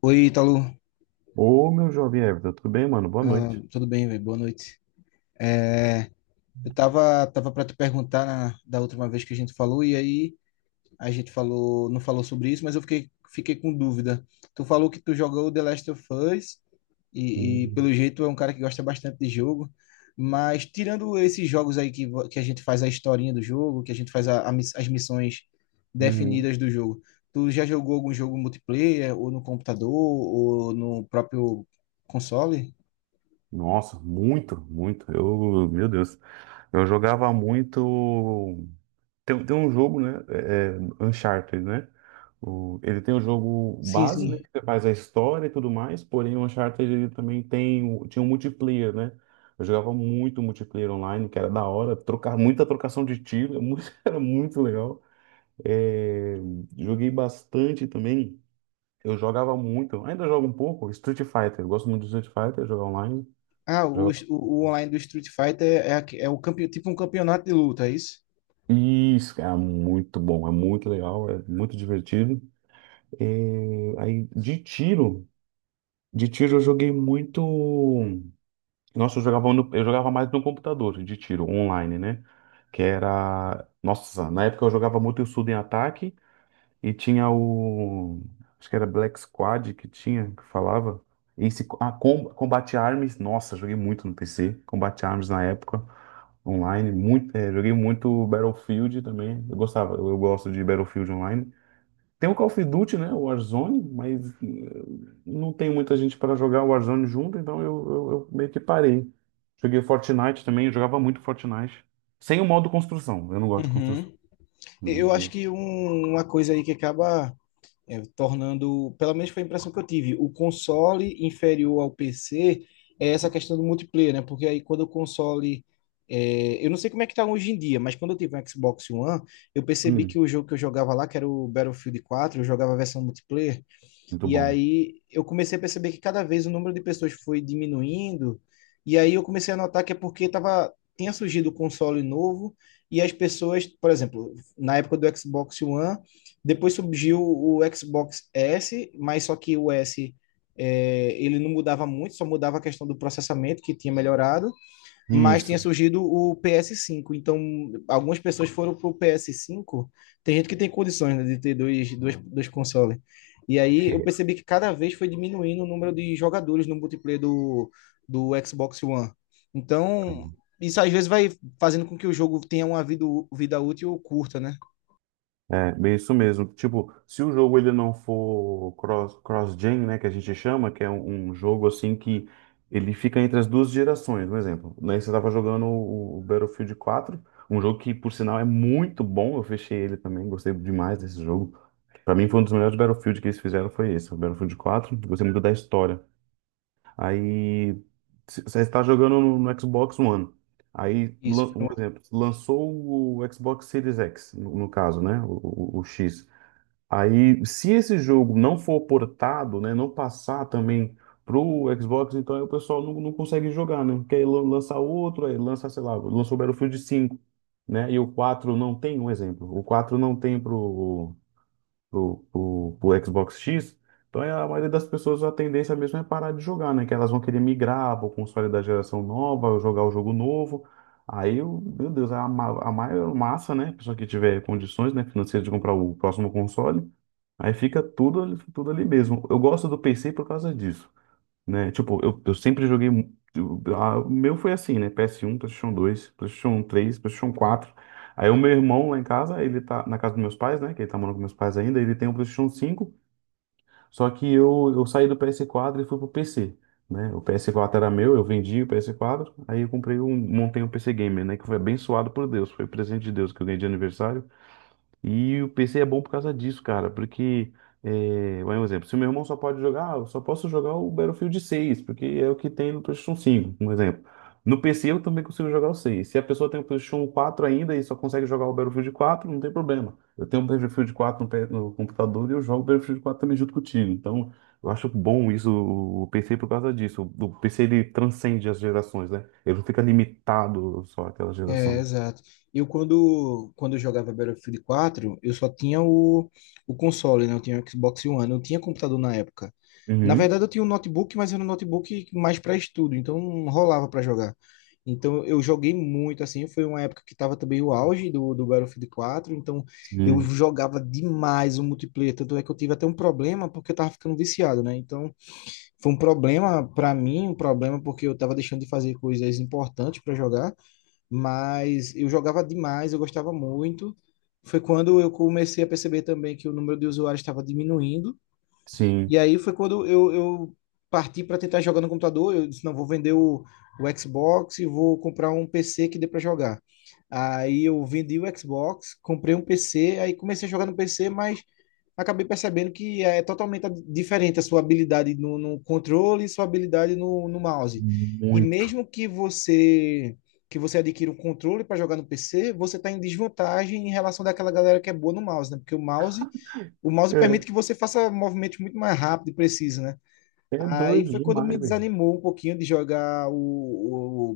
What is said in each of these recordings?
Oi, Ítalo. Ô, meu jovem Everton, tudo bem, mano? Boa Ah, noite. tudo bem, velho? Boa noite. É, eu tava para te perguntar da última vez que a gente falou, e aí a gente falou, não falou sobre isso, mas eu fiquei com dúvida. Tu falou que tu jogou The Last of Us, e Hum, pelo jeito é um cara que gosta bastante de jogo, mas tirando esses jogos aí que, que a gente faz a historinha do jogo, que a gente faz a as missões uhum. definidas do jogo, tu já jogou algum jogo multiplayer, ou no computador, ou no próprio console? Nossa, muito, muito. Eu, meu Deus, eu jogava muito. Tem um jogo, né? Uncharted, né? Ele tem o jogo Sim, base, né? sim. Que você faz a história e tudo mais, porém o Uncharted ele também tem, tinha um multiplayer, né? Eu jogava muito multiplayer online, que era da hora, trocar, muita trocação de tiro, era muito legal. É, joguei bastante também. Eu jogava muito, ainda jogo um pouco, Street Fighter. Eu gosto muito de Street Fighter, jogar online. Ah, o, o, jogar- o online do Street Fighter é, é o tipo um campeonato de luta, é isso? Isso, é muito bom, é muito legal, é muito divertido. É, aí, de tiro eu joguei muito. Nossa, eu jogava, eu jogava mais no computador, de tiro, online, né? Que era. Nossa, na época eu jogava muito Suda em Ataque. E tinha o. Acho que era Black Squad que tinha, que falava. Esse, ah, Combate Arms. Nossa, joguei muito no PC. Combate Arms na época, online. Muito, joguei muito Battlefield também. Eu gostava, eu gosto de Battlefield online. Tem o Call of Duty, né? O Warzone, mas não tem muita gente para jogar o Warzone junto, então eu meio que parei. Joguei Fortnite também, eu jogava muito Fortnite. Sem o modo construção, eu não gosto de construção. Uhum. Eu acho Hum, que uma coisa aí que acaba tornando, pelo menos foi a impressão que eu tive, o console inferior ao PC é essa questão do multiplayer, né? Porque aí quando o console. É, eu não sei como é que tá hoje em dia, mas quando eu tive um Xbox One, eu percebi que hum, o jogo que eu jogava lá, que era o Battlefield 4, eu jogava a versão multiplayer. muito E bom. aí eu comecei a perceber que cada vez o número de pessoas foi diminuindo, e aí eu comecei a notar que é porque tava, tinha surgido o console novo, e as pessoas, por exemplo, na época do Xbox One, depois surgiu o Xbox S, mas só que o S, é, ele não mudava muito, só mudava a questão do processamento, que tinha melhorado, mas tinha Isso. surgido o PS5. Então, algumas pessoas foram pro PS5. Tem gente que tem condições, né, de ter dois consoles. E aí eu percebi que cada vez foi diminuindo o número de jogadores no multiplayer do Xbox One. Então, isso às vezes vai fazendo com que o jogo tenha uma vida útil curta, né? É, bem isso mesmo. Tipo, se o jogo ele não for cross, cross-gen, né, que a gente chama, que é um jogo assim que ele fica entre as duas gerações, por exemplo. Né, você estava jogando o Battlefield quatro, um jogo que, por sinal, é muito bom. Eu fechei ele também, gostei demais desse jogo. Para mim, foi um dos melhores Battlefield que eles fizeram, foi esse, o Battlefield quatro. Gostei muito da história. Aí você está jogando no Xbox One. Aí, Isso. um exemplo, lançou o Xbox Series X, no caso, né? O X. Aí, se esse jogo não for portado, né? Não passar também pro Xbox, então aí o pessoal não consegue jogar, né? Porque aí lança outro, aí lança, sei lá, lançou o Battlefield cinco, né? E o 4 não tem, um exemplo. O 4 não tem pro pro Xbox X, então é, a maioria das pessoas a tendência mesmo é parar de jogar, né? Que elas vão querer migrar para o console da geração nova, jogar o jogo novo. Aí, meu Deus, a maior massa, né? Pessoa que tiver condições, né, financeiras de comprar o próximo console, aí fica tudo, tudo ali mesmo. Eu gosto do PC por causa disso, né? Tipo, eu sempre joguei. O meu foi assim, né? PS1, PlayStation 2, PlayStation 3, PlayStation 4. Aí o meu irmão lá em casa, ele tá na casa dos meus pais, né? Que ele tá morando com meus pais ainda, ele tem o PlayStation 5, só que eu saí do PS4 e fui pro PC, né? O PS4 era meu, eu vendi o PS4, aí eu comprei um, montei um PC Gamer, né? Que foi abençoado por Deus, foi presente de Deus que eu ganhei de aniversário. E o PC é bom por causa disso, cara, porque, é, vai um exemplo, se o meu irmão só pode jogar, ah, eu só posso jogar o Battlefield 6, porque é o que tem no PlayStation 5, um exemplo. No PC eu também consigo jogar o 6. Se a pessoa tem o PlayStation quatro ainda e só consegue jogar o Battlefield 4, não tem problema. Eu tenho o Battlefield 4 no, no computador e eu jogo o Battlefield 4 também junto contigo. Então, eu acho bom isso, o PC, por causa disso. O PC, ele transcende as gerações, né? Ele não fica limitado só àquela É, geração. exato. Eu quando eu jogava Battlefield quatro, eu só tinha o console, né? Eu tinha o Xbox One, eu não tinha computador na época. Na Uhum. verdade, eu tinha um notebook, mas era um notebook mais para estudo, então não rolava para jogar. Então eu joguei muito assim, foi uma época que tava também o auge do Battlefield quatro. Então eu Sim, jogava demais o multiplayer, tanto é que eu tive até um problema porque eu tava ficando viciado, né? Então foi um problema para mim, um problema porque eu tava deixando de fazer coisas importantes para jogar, mas eu jogava demais, eu gostava muito. Foi quando eu comecei a perceber também que o número de usuários estava diminuindo. E sim. aí foi quando eu parti para tentar jogar no computador. Eu disse, não, vou vender o Xbox e vou comprar um PC que dê para jogar. Aí eu vendi o Xbox, comprei um PC, aí comecei a jogar no PC, mas acabei percebendo que é totalmente diferente a sua habilidade no controle e sua habilidade no mouse. E Muito. mesmo que você adquira um controle para jogar no PC, você está em desvantagem em relação daquela galera que é boa no mouse, né? Porque o mouse permite É, que você faça movimentos muito mais rápido e preciso, né? é Aí doido foi quando me demais, velho. desanimou um pouquinho de jogar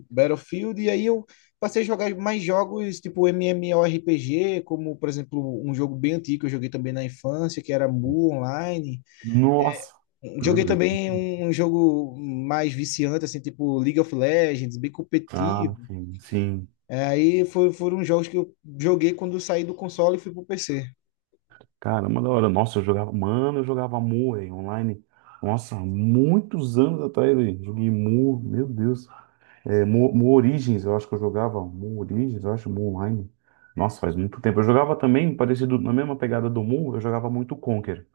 o Battlefield, e aí eu passei a jogar mais jogos tipo MMORPG, como por exemplo um jogo bem antigo que eu joguei também na infância, que era Mu Online. Nossa, meu Joguei Deus. também um jogo mais viciante, assim, tipo League of Legends, bem Ah, competitivo. sim, sim. É, aí foram jogos que eu joguei quando eu saí do console e fui pro PC. Caramba, da hora. Nossa, eu jogava. Mano, eu jogava mu, velho, online. Nossa, muitos anos atrás, velho. Joguei mu, meu Deus. É, mu, mu Origins, eu acho que eu jogava. Mu Origins, eu acho, mu online. Nossa, faz muito tempo. Eu jogava também, parecido, na mesma pegada do mu, eu jogava muito Conquer.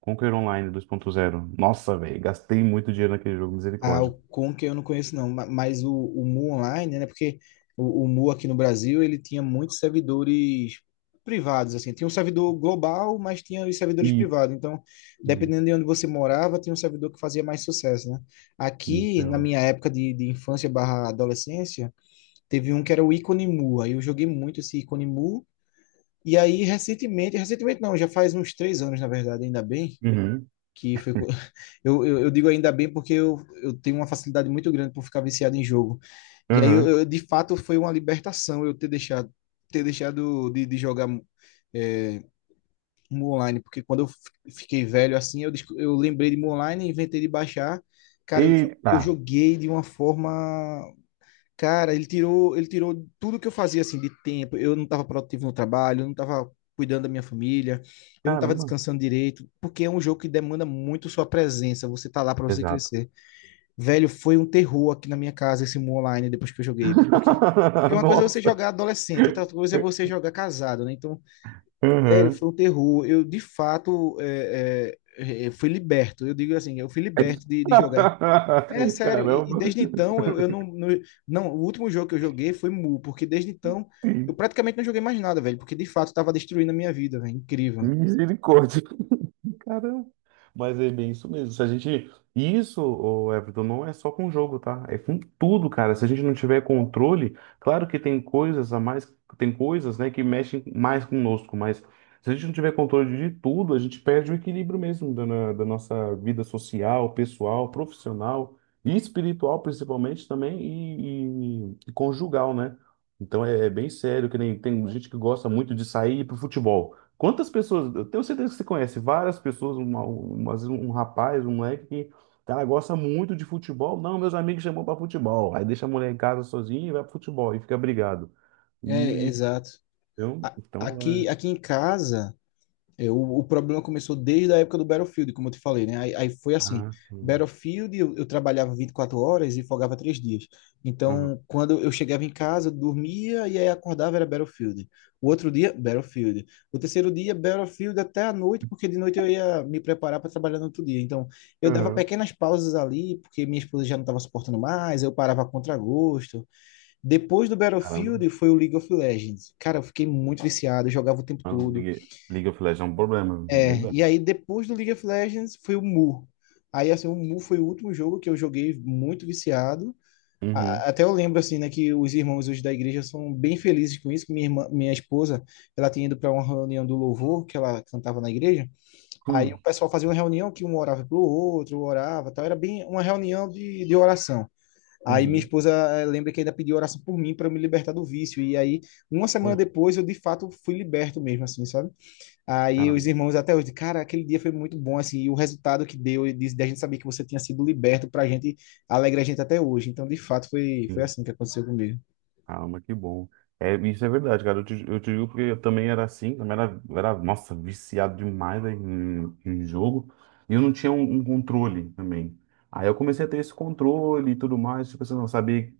Conquer Online dois ponto zero. Nossa, velho, gastei muito dinheiro naquele jogo, Ah, o misericórdia. Conker eu não conheço não, mas o Mu Online, né? Porque o Mu aqui no Brasil, ele tinha muitos servidores privados, assim. Tinha um servidor global, mas tinha os servidores Isso. privados. Então, dependendo de onde você morava, tinha um servidor que fazia mais sucesso, né? Aqui, na Então. minha época de infância barra adolescência, teve um que era o Icone Mu. Aí eu joguei muito esse Icone Mu. E aí, recentemente não, já faz uns 3 anos, na verdade, ainda bem, que foi. Eu digo ainda bem porque eu tenho uma facilidade muito grande por ficar viciado em jogo. E aí, Uhum. De fato, foi uma libertação eu ter deixado de jogar é, Mu Online, porque quando eu fiquei velho assim, eu, eu lembrei de Mu Online, inventei de baixar. Cara, eu, E, tá, eu joguei de uma forma. Cara, ele tirou tudo que eu fazia assim de tempo. Eu não estava produtivo no trabalho, eu não estava cuidando da minha família, eu não estava caramba, descansando direito, porque é um jogo que demanda muito sua presença. Você tá lá para você exato. crescer. Velho, foi um terror aqui na minha casa esse Mu Online depois que eu joguei, porque uma coisa é você Nossa. jogar adolescente, outra coisa é você jogar casado, né? Então, velho, Uhum. foi um terror. Eu de fato fui liberto. Eu digo assim, eu fui liberto de jogar. É sério, e Caramba. desde então eu não, não. Não, o último jogo que eu joguei foi Mu, porque desde então eu Sim. praticamente não joguei mais nada, velho, porque de fato tava destruindo a minha vida, velho. Incrível. Misericórdia. Caramba. Mas é bem isso mesmo. Se a gente. Isso, ô Everton, não é só com jogo, tá? É com tudo, cara. Se a gente não tiver controle, claro que tem coisas a mais, tem coisas, né, que mexem mais conosco, mas se a gente não tiver controle de tudo, a gente perde o equilíbrio mesmo da nossa vida social, pessoal, profissional e espiritual, principalmente também, e conjugal, né? Então é, é bem sério, que nem tem gente que gosta muito de sair para o futebol. Quantas pessoas, eu tenho certeza que você conhece várias pessoas, às vezes um rapaz, um moleque que, cara, gosta muito de futebol. Não, meus amigos chamam pra futebol. Aí deixa a mulher em casa sozinha e vai pro futebol e fica brigado. É, E exato. eu, então, é... Aqui, aqui em casa. Eu, o problema começou desde a época do Battlefield, como eu te falei, né? Aí, foi assim, Ah, sim. Battlefield eu trabalhava 24 horas e folgava 3 dias. Aham. Então, quando eu chegava em casa, eu dormia e aí acordava era Battlefield. O outro dia, Battlefield. O terceiro dia, Battlefield até a noite, porque de noite eu ia me preparar para trabalhar no outro dia. Então, eu dava Aham. pequenas pausas ali, porque minha esposa já não estava suportando mais, eu parava a contragosto. Depois do Caramba. Battlefield foi o League of Legends. Cara, eu fiquei muito viciado, eu jogava o tempo Ah, todo. League League of Legends é um problema, É, viu? e aí depois do League of Legends foi o Mu. Aí assim, o Mu foi o último jogo que eu joguei muito viciado. Uhum. Até eu lembro assim, né, que os irmãos hoje da igreja são bem felizes com isso, que minha irmã, minha esposa, ela tinha ido para uma reunião do louvor que ela cantava na igreja. Aí o Hum. pessoal fazia uma reunião que um orava pro outro, um orava, tal, era bem uma reunião de oração. Aí minha Uhum. esposa lembra que ainda pediu oração por mim para eu me libertar do vício. E aí, uma semana Pô, depois, eu de fato fui liberto mesmo, assim, sabe? Aí os caramba. irmãos até hoje, cara, aquele dia foi muito bom, assim, e o resultado que deu, e de a gente saber que você tinha sido liberto, pra gente, alegra a gente até hoje. Então, de fato, foi assim que aconteceu comigo. Caramba, que bom. É, isso é verdade, cara. Eu te digo porque eu também era assim, também era, nossa, viciado demais em, em jogo. E eu não tinha um controle também. Aí eu comecei a ter esse controle e tudo mais, tipo assim, eu não sabia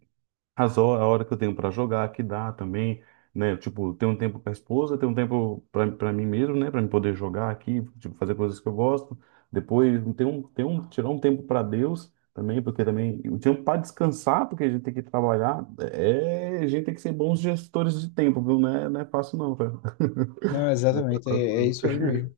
as horas, a hora que eu tenho para jogar, que dá também, né? Tipo, ter um tempo com a esposa, ter um tempo para mim mesmo, né? Para me poder jogar aqui, tipo, fazer coisas que eu gosto. Depois, ter um, tirar um tempo para Deus também, porque também o tempo para descansar, porque a gente tem que trabalhar, é, a gente tem que ser bons gestores de tempo, viu? Não é fácil não, cara. Não, Não é exatamente, fácil é não. isso aí mesmo.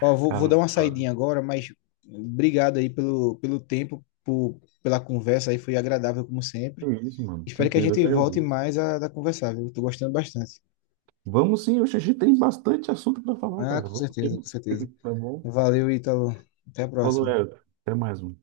Ó, vou dar Caramba, uma cara. saidinha agora, mas obrigado aí pelo, pelo tempo, por, pela conversa aí, foi agradável como É sempre. isso, mano. Espero que a Tranquilo, eu gente que volte agradeço. mais a conversar, viu? Tô gostando bastante. Vamos sim, hoje a gente tem bastante assunto para falar, Ah, cara. com Vamos certeza, sim. com certeza. Tá bom? Valeu, Ítalo. Até a Falou, próxima. Leandro. Até mais um.